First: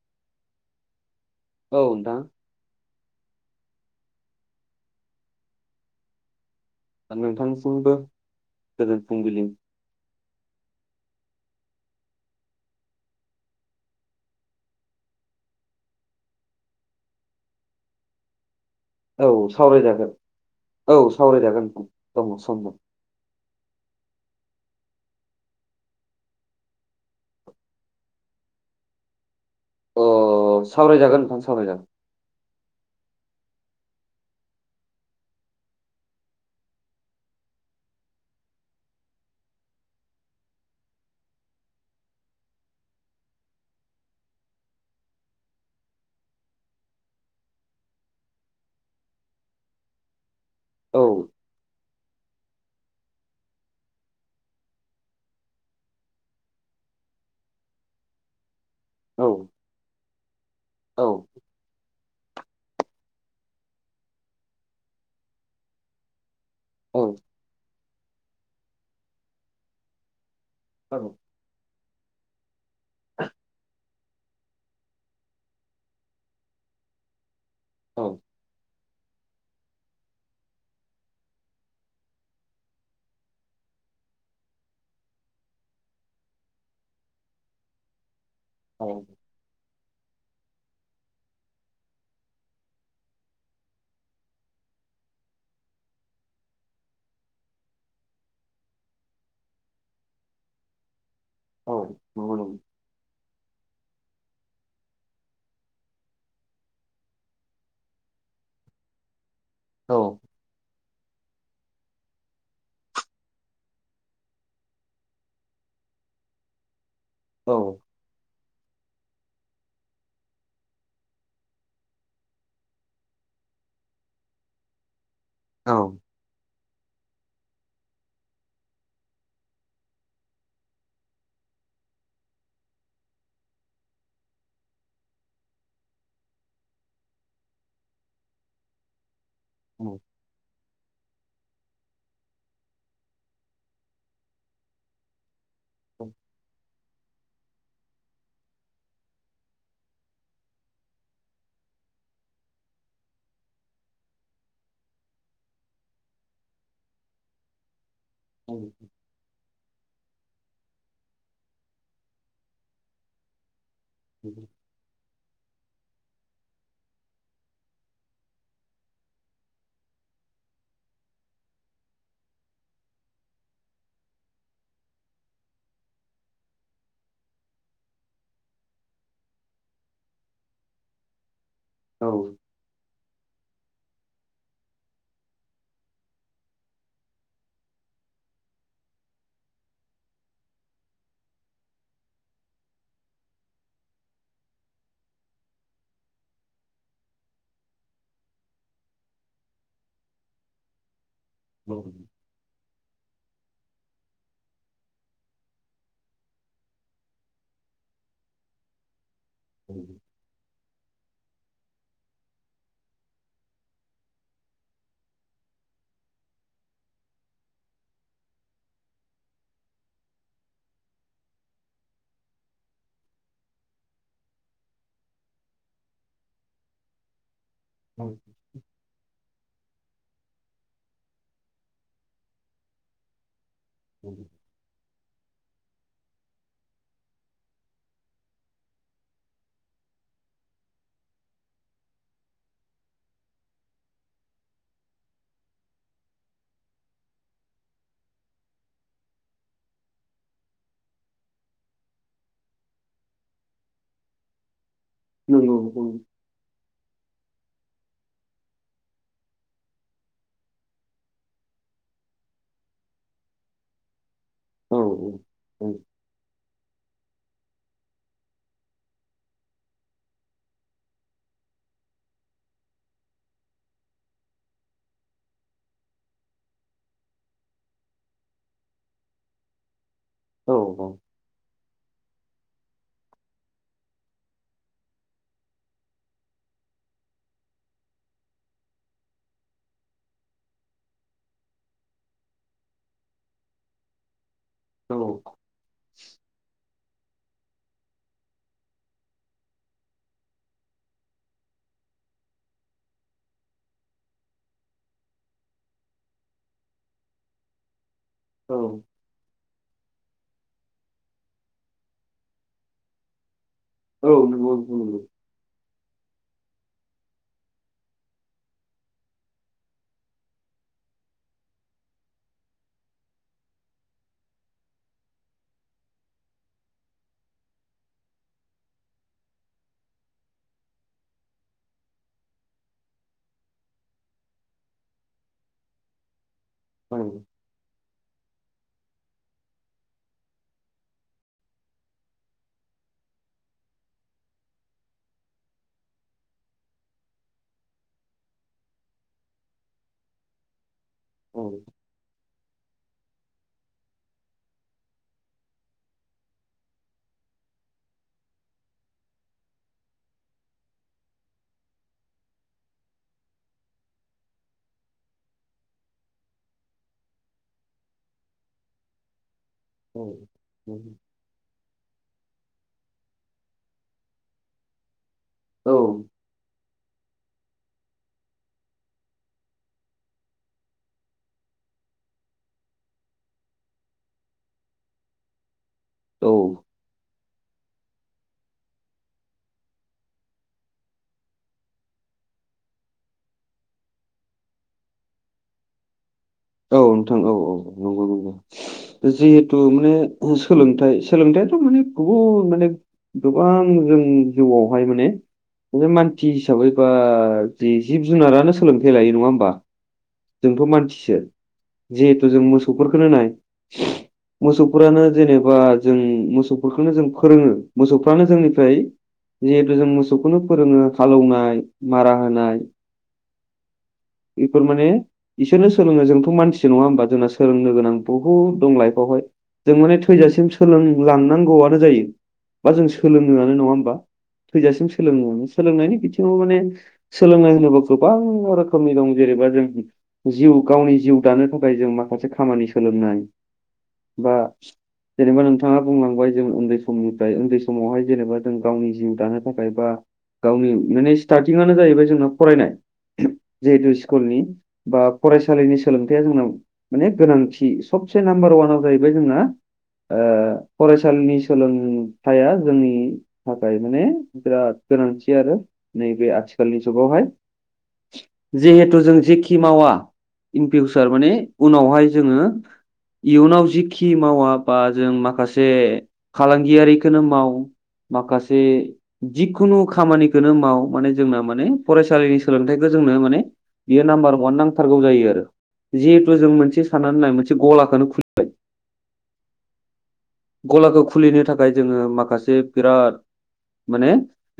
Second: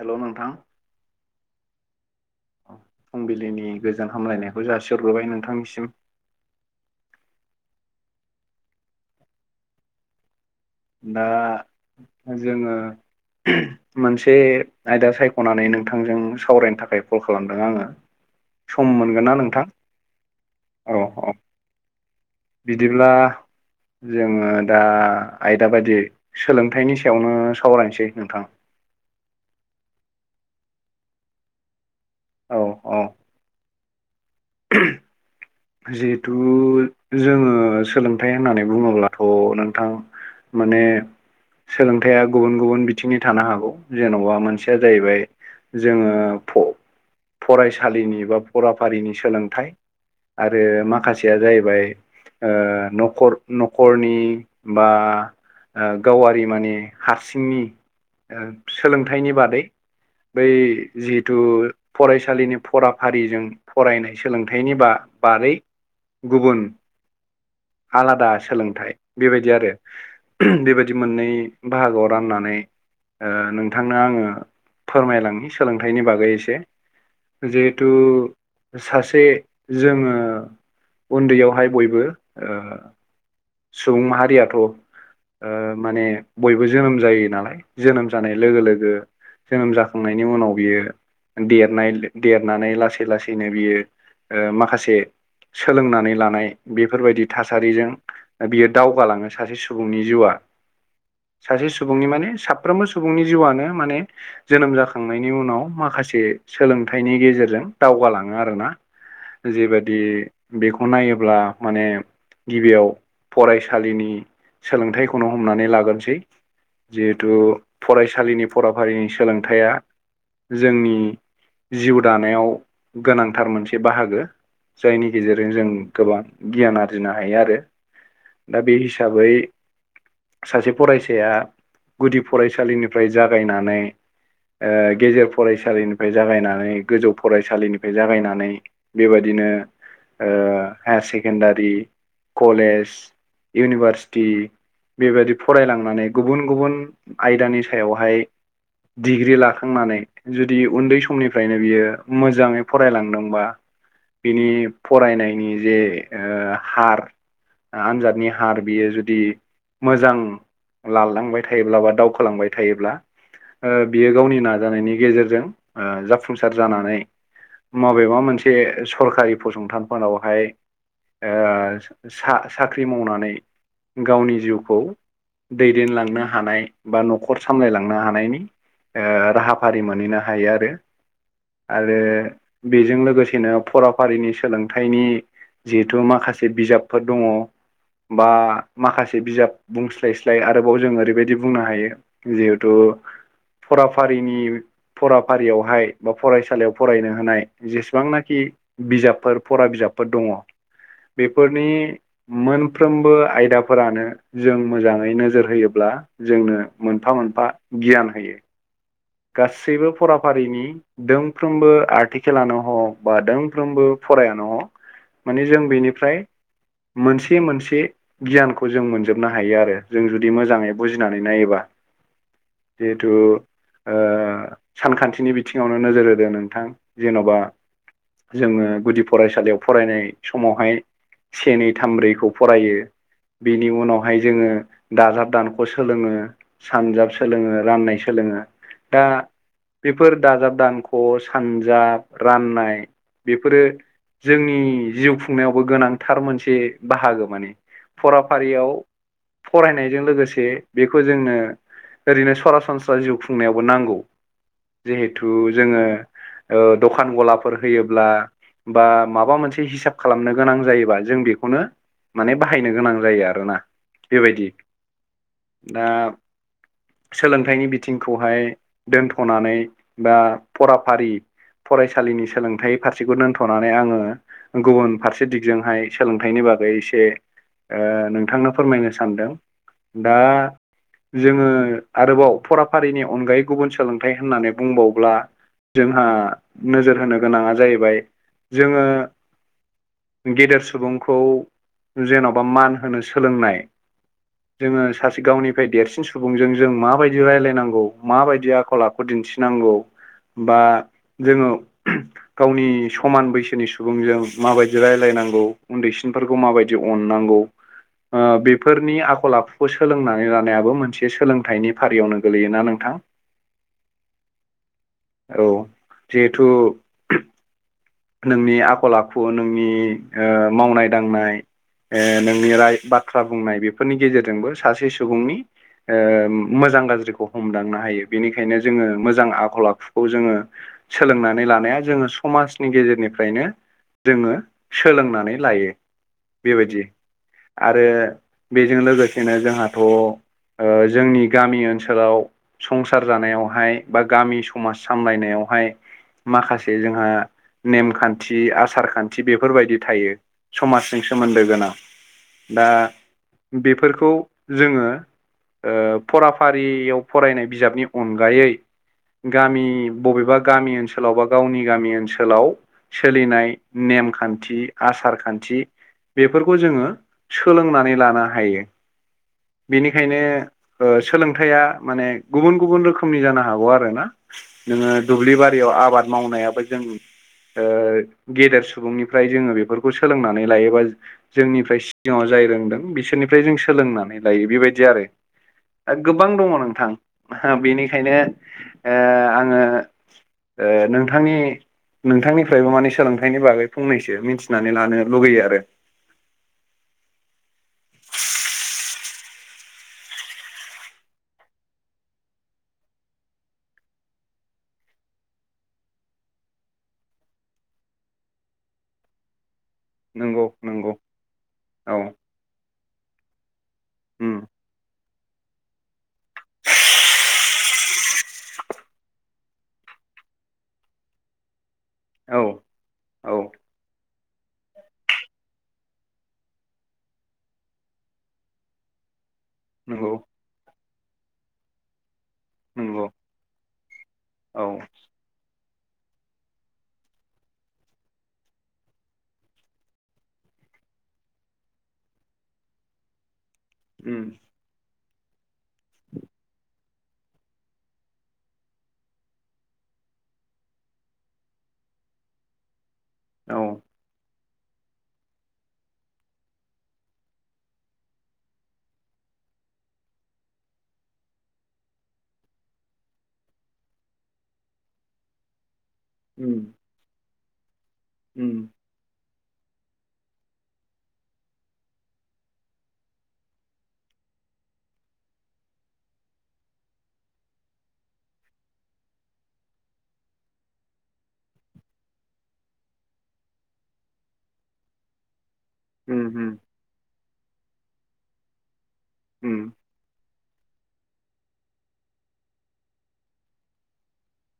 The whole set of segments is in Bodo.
हेल' नोंथां नोंथां फुंबिलिनि गोजोन हामलायनायखौ जासिहरग्रोबाय नोंथांनिसिम नोंथांसिमबो गोजोन फुंबिलि दा जोङो मोनसे आयदा सायख'नानै नोंथांजों सावरायनो थाखाय कल खालामदों आङो सम मोनगोन औ ना नोंथां? औ औ जागोन बिदिब्ला जोङो दा आयदा बायदि सोलोंथाइनि सायावनो सावरायनोसै नोंथां अ सावरायजागोन नोंथां सावरायजागोन औ औ [inaudible] जिहेथु जोङो सोलोंथाइ होननानै बुङोब्लाथ' नोंथां माने सोलोंथाइया गुबुन गुबुन बिथिंनि थानो हागौ जेन'बा मोनसेया जाहैबाय जोङो फ फरायसालिनि बा फराफारिनि सोलोंथाइ आरो औ माखासेया जाहैबाय ओ न'खर न'खरनि बा ओ गावारि माने हारसिंनि औ सोलोंथाइनि बादै बै औ जिहेथु फरायसालिनि फराफारिजों फरायनाय सोलोंथाइनि बा बारै गुबुन औ आलादा सोलोंथाइ बेबायदि आरो बेबायदि औ मोननै बाहागोआव राननानै ओ नोंथांनो आङो फोरमायलांनि सोलोंथाइनि बागै एसे जिहेथु औ सासे जोङो उन्दैयावहाय बयबो ओ सुबुं माहारियाथ' ओ माने बयबो जोनोम जायो नालाय जोनोम जानाय लोगो औ लोगो जोनोम जाखांनायनि उनाव बियो देरनाय देरनानै लासै लासैनो बियो ओ माखासे सोलोंनानै लानाय बेफोरबायदि थासारिजों बियो दावगालाङो सासे सुबुंनि जिउआ सासे औ सुबुंनि माने नंगौ नंगौ साफ्रोमबो सुबुंनि जिउआनो माने जोनोम जाखांनायनि उनाव माखासे सोलोंथाइनि गेजेरजों दावगालाङो आरोना औ जेबायादि बेखौ नायोब्ला माने गिबियाव फरायसालिनि सोलोंथाइखौनो हमनानै लाग्रोनोसै जिहेथु औ फरायसालिनि फराफारिनि सोलोंथाइया जोंनि जिउ दानायाव गोनांथार मोनसे बाहागो जायनि गेजेरजों जों औ गोबां गियान आरजिनो हायो आरो दा बे हिसाबै सासे फरायसाया गुदि फरायसालिनिफ्राय जागायनानै ओ गेजेर फरायसालिनिफ्राय जागायनानै गोजौ फरायसालिनिफ्राय जागायनानै बेबायदिनो औ ओ हायार सेकेणडारि, कलेज, इउनिभारसिटि बेबायदि औ फरायलांनानै गुबुन गुबुन आयदानि सायावहाय डिग्रि लाखांनानै जुदि उन्दै समनिफ्रायनो बियो मोजाङै फरायलांदोंबा बिनि फरायनायनि जे ओ हार आनजादनि हार बियो जुदि मोजां लालांबाय थायोब्ला बा दावखोलांबाय थायोब्ला ओ बियो गावनि नंगौ नाजानायनि गेजेरजों ओ जाफुंसार जानानै मबेबा मोनसे सरकारि फसंथानफोरावहाय ओ सा-साख्रि मावनानै गावनि जिउखौ दैदेनलांनो हानाय बा न'खर सामलायलांनो हानायनि ओ राहा फारि मोनहैनो हायो आरो आरो बेजों लोगोसेनो फराफारिनि सोलोंथाइनि जिहेथु माखासे बिजाबफोर दङ बा माखासे बिजाब बुंस्लायस्लाय आरोबाव जों ओरैबायदि बुंनो हायो जिहेथु फराफारिनि फराफारियावहाय बा फरायसालियाव फरायनो हानाय जेसेबांनाखि बिजाबफोर फरा बिजाबफोर दङ बेफोरनि औ मोनफ्रोमबो आयदाफोरानो जों मोजाङै नोजोर होयोब्ला जोंनो मोनफा मोनफा गियान होयो गासैबो फरा फा रिनि दोंफ्रोमबो आर्टिकेलानो हक बा दोंफ्रोमबो फरायानो हक माने जों बेनिफ्राय मोनसे मोनसे गियानखौ जों मोनजोबनो हायो आरो जों जुदि मोजाङै बुजिनानै नायोबा जिहेथु ओ सानखान्थिनि बिथिङावनो नोजोर होदों नोंथां जेन'बा औ जोङो गुदि फरायसालियाव फरायनाय समावहाय से नै थामब्रैखौ फरायो बेनि उनावहाय जोङो दाजाब दानख' सोलोङो सानजाब सोलोङो राननाय सोलोङो दा बेफोर दाजाब दानख' सानजाब राननाय बेफोरो जोंनि जिउ खुंनायावबो गोनांथार मोनसे बाहागो माने फराफारियाव फरायनायजों लोगोसे बेखौ जोंनो ओरैनो सरासनस्रा जिउ खुंनायावब बो नांगौ जिहेथु जोङो ओ दखान गलाफोर होयोब्ला बा माबा मोनसे हिसाब खालामनो गोनां जायोबा जों बेखौनो माने बाहायनो गोनां जायो आरोना बेबायदि ‌ दा सोलोंथाइनि बिथिंखौहाय दोनथ'नानै बा फराफारि फरायसालिनि सोलोंथाइ फारसेखौ दोनथ'नानै आङो गुबुन फारसे दिगजोंहाय सोलोंथाइनि बागै एसे ओ नोंथांनो फोरमायनो सानदों। दा औ जोङो आरोबाव फराफारिनि अनगायै गुबुन सोलोंथाइ होननानै बुंबावोब्ला जोंहा नोजोर होनो गोनाङा जाहैबाय जोङो गेदेर सुबुंखौ जेन'बा मान होनो सोलोंनाय जोङो सासे गावनिफ्राय देरसिन सुबुंजों जों माबायदि रायलायनांगौ माबायदि आखल आखु दिन्थिनांगौ बा जोङो गावनि समान बैसोनि सुबुंजों माबायदि रायलायनांगौ उन्दैसिनफोरखौ माबायदि अननांगौ [inaudible] ओ बेफोरनि आखल आखुखौ सोलोंनानै लानायाबो मोनसे सोलोंथाइनि फारियावनो गोलैयोना नोंथां। औ नंगौ नोंथां नंगौ। औ जिहेथु नोंनि आखल आखु नोंनि ओ मावनाय दांनाय ओ नोंनि राय बाथ्रा बुंनाय बेफोरनि गेजेरजोंबो सासे सुबुंनि ओ मोजां गाज्रिखौ हमदांनो हायो बेनिखायनो जोङो मोजां आखल आखुखौ जोङो। सोलोंनानै लानाया जोङो समाज नि गेजेरनिफ्रायनो जोङो सोलोंनानै लायो बेबायदि औ। आरो बेजों लोगोसेनो जोंहाथ' ओ जोंनि गामि ओनसोलाव संसार जानायावहाय बा गामि समाज सामलायनायावहाय माखासे जोंहा। नेमखान्थि आसार खान्थि बेफोरबायदि थायो। समाजजों सोमोन्दो गोनां दा बेफोरखौ जोङो। ओ फराफारियाव फरायनाय बिजाबनि अनगायै। गामि बबेबा गामि ओनसोलाव बा गावनि गामि ओनसोलाव। सोलिनाय नेमखान्थि आसार खान्थि। बेफोरखौ जोङो सोलोंनानै लानो हायो। बेनिखायनो औ ओ सोलोंथाइया माने गुबुन गुबुन रोखोमनि जानो हागौ आरो ना नोङो दुब्लि औ बारियाव आबाद मावनायाबो जों ओ गेदेर सुबुंनिफ्राय जोङो बेफोरखौ सोलोंनानै लायोबा जोंनिफ्राय सिगाङाव जाय रोंदों बिसोरनिफ्राय जों सोलोंनानै लायो बेबायदि आरो औ गोबां दङ नोंथां। आहा बेनिखायनो आ आङो ओ नोंथांनि नोंथांनिफ्रायबो माने सोलोंथाइनि बागै फंनैसो मिथिनानै लानो लुगैयो आरो औ नोंथां औ औ नंगौ नंगौ। जिहेथु माने सोलोंथाइ सोलोंथाइाथ' माने गुबुन माने। गोबां जों जिउआवहाय माने। बे मानसि हिसाबै बा जि जिब जुनारानो सोलोंथाइ लायो नङा होमबा। नंगौ जोंथ' नंगौ मानसिसो औ जिहेथु जों मोसौफोरखौनो नाय [inaudible] मोसौफोरानो जेनेबा जों मोसौफोरखौनो जों फोरोङो मोसौफ्रानो जोंनिफ्राय जिहेथु जों मोसौखौनो फोरोङो हालौनाय मारा औ होनाय औ बेफोर माने बिसोरनो सोलोङो जों बे' मानसि नङा होमबा जोंना सोलोंनो गोनां बहुद दं लाइफआवहाय जों माने नंगौ थैजासिम सोलोंलांनांगौआनो जायो बा जों नंगौ सोलोङोआनो नङा होमबा। औ थैजासिम सोलोंलाङो सोलोंनायनि बिथिङाव माने। सोलोंनाय होनोबा गोबां रोखोमनि दं जेनेबा जों जिउ गावनि जिउ दानो थाखाय जों माखासे खामानि सोलोंनाय उम बा जेनेबा नोंथाङा बुंलांबाय जों उन्दै समनिफ्राय उन्दै समावहाय जेनेबा जों गावनि जिउ दानो थाखाय बा गावनि माने स्टार्टिंआनो जाहैबाय जोंना फरायनाय। औ जिहेतु स्कुलनि बा फरायसालिनि सोलोंथाइया जोंनााव माने गोनांथि सबसे नाम्बार वानाव जाहैबाय जोंना ओ फरायसालिनि सोलोंथाया जोंनि थाखाय माने बिराद गोनांथि आरो नैबे उम आथिखालनि जुगावहाय उम जिहेथु जों जेखि मावा इन फिउसार माने उनावहाय जोङो इयुनाव जिखि मावा बा जों माखासे फालांगियारिखौनो माव माखासे जिखुनु खामानिखौनो माव माने जोंना माने फरायसालिनि सोलोंथाइखौ जोंनो माने बियो नाम्बार वान नांथारगौ जायो आरो उम जिहेथु जों उम मोनसे साननानै नाय मोनसे गलाखौनो खुलि। उम। गलाखौ खुलिनो थाखाय जोङो माखासे बिराद माने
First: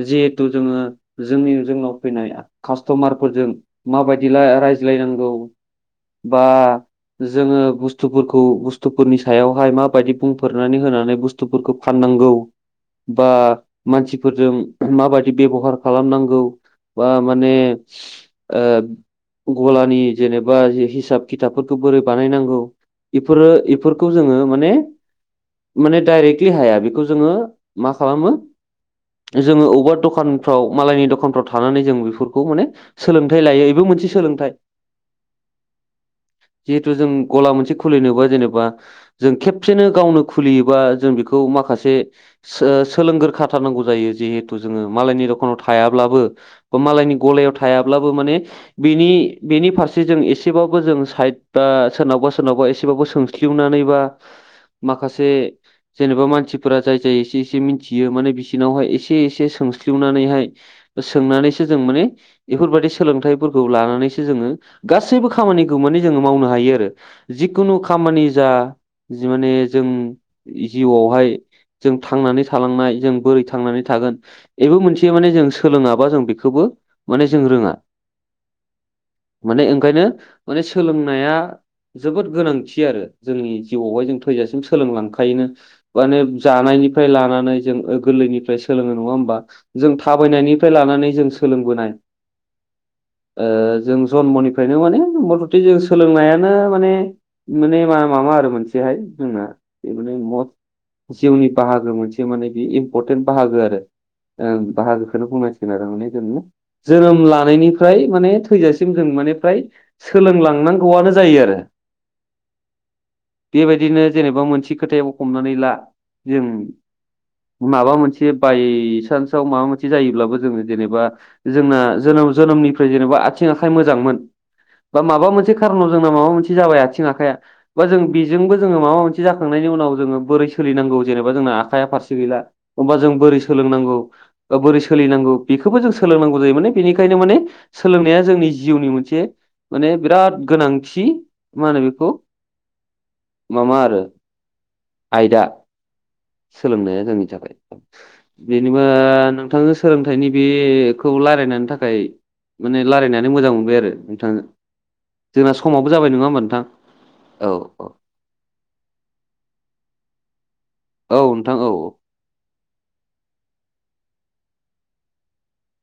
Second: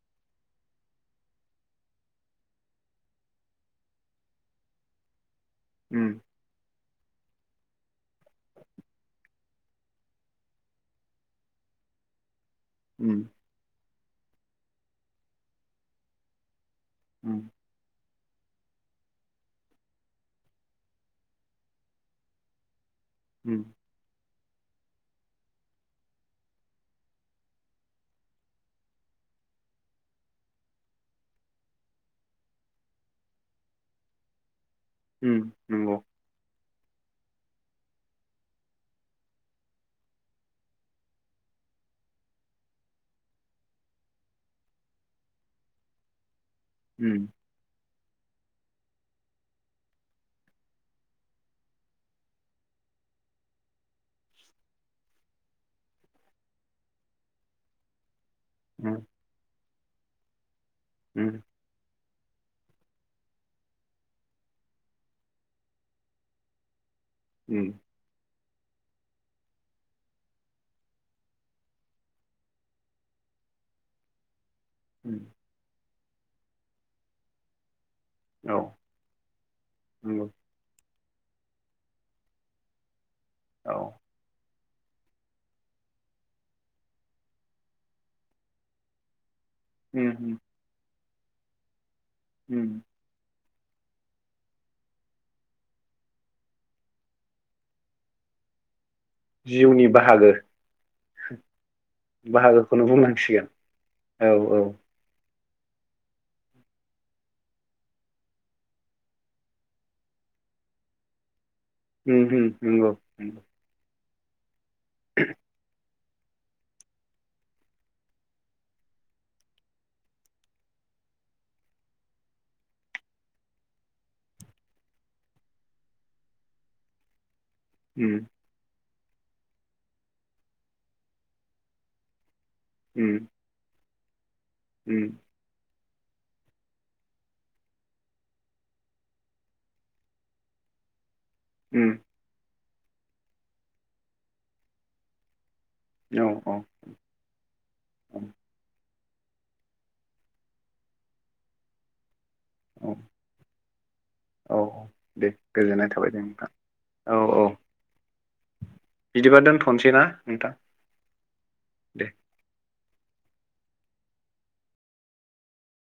जिहेथु जोङो जोंनि जोंनाव फैनाय कास्ट'मारफोरजों माबायदि रायज्लायनांगौ उम बा जोङो बुस्थुफोरखौ बुस्थुफोरनि सायावहाय माबायदि बुं फोरनानै होनानै बुस्थुफोरखौ फाननांगौ उम बा मानसिफोरजों माबायि बेबहार खालामनांगौ बा उम माने ओ गलानि जेनेबा हिसाब खिथाबफोरखौ बोरै बानायनांगौ एफोरो उम एफोरखौ जोङो माने माने डाइरेक्टलि हाया बेखौ जोङो मा खालामो जोङो बबेबा दखानफ्राव मालायनि दखानफ्राव थानानै जों बेफोरखौ माने सोलोंथाइ लायो बेबो मोनसे सोलोंथाइ। उम नंगौ। जिहेथु जों गला मोनसे खुलिनोबा जेनेबा जों खेबसेनो गावनो खुलियोबा जों बेखौ माखासे सो-सोलोंग्रो थारनांगौ जायो जिहेथु जोङो मालायनि दखानाव थायाब्लाबो बाइ मालायनि उम गलायाव थायाब्लाबो माने बेनि बेनि फारसे जों एसेबाबो जों साइद ब सोरनावबा सोरनावबा एसेबाबो सों खिवनानै बा माखासे जे-जेनेबा मानसिफोरा जाय-जाय एसे-एसे मिथियो माने बिसिरनावहाय उम एसे एसे सों [unintelligible] नानैहाय उम सोंनानैसो जों माने बेफोरबायदि सोलोंथाइफोरखौ लानानैसो जोङो गासैबो खामानिखौ माने जोङो मावनो हायो आरो। जिखुनु उम खामानि जा जि माने जों जिउआवहाय जों थांनानै थालांनाय जों बोरै थांनानै थागोन बेबो मोनसे माने उम जों सोलोङाबा जों बेखौबो माने जों रोङा। औ माने ओंखायनो नंगौ माने सोलोंनाया जोबोद गोनांथि आरो जोंनि औ जिउआवहाय जों थैजासिम सोलोंलांखायोनो माने जानायनिफ्राय लानानै जों गोरलैनिफ्राय सोलोङो नङा होमबा। जों उम थाबायनायनिफ्राय लानानै जों सोलोंबोनाय। उम। ओ जों जन्मनिफ्रायनो माने [unintelligible] जों सोलोंनायानो माने माने मा माबा आरो मोनसेहाय जोंहा जिउनि बाहागो। जिउनि बाहागो मोनसे माने बे बाहागोखौनो इम्परटेन्ट बुंनांसिगोन बाहागो आरो औ औ बाहागोखौनो बुंनो [unintelligible] जोनोम लानायनिफ्राय माने थैजासिम जों माने फ्राय सोलोंलांनांगौआनो जायो आरो। उम-उम नंगौ। बेबायदिनो जेनेबा मोनसे खोथायाव हमनानै ला जों माबा मोनसे बायसान्सआव माबा मोनसे जायोब्लाबो जोङो जेनेबा। जोंना जोनोम जोनोमनिफ्राय जेनेबा आथिं आखाइ मोजांमोन। बा माबा मोनसे खारनाव जोंना माबा मोनसे जाबाय आथिं आखाया बा जों उम बेजोंबो जोङो माबा मोनसे जाखांनायनि उनाव जोङो बोरै सोलिनांगौ जेनेबा जोंना आखाया फारसे गैला। हबा जों उम बोरै सोलोंनांगौ बा बोरै उम सोलिनांगौ। बेखौबो जों सोलोंनांगौ जायो माने बेनिखायनो माने सोलोंनाया जोंनि जिउनि मोनसे। माने बिराद गोनांथि मा होनो उम बेखौ माबा आरो। आयदा औ सोलोंनाया जोंनि थाखाय। औ जेनेबा नोंथांजों सोलोंथाइनि बेखौ रायलायनायनि थाखाय। माने औ रायलायनानै मोजां मोनबाय आरो नोंथाजों। औ दे जोंना गोजोननाय समावबो जाबाय थाबाय दे नङा होमबा नोंथां औ औ नोंथां। बिदिबा दोनथ'नोसै ना नोंथां। औ नोंथां औ। दे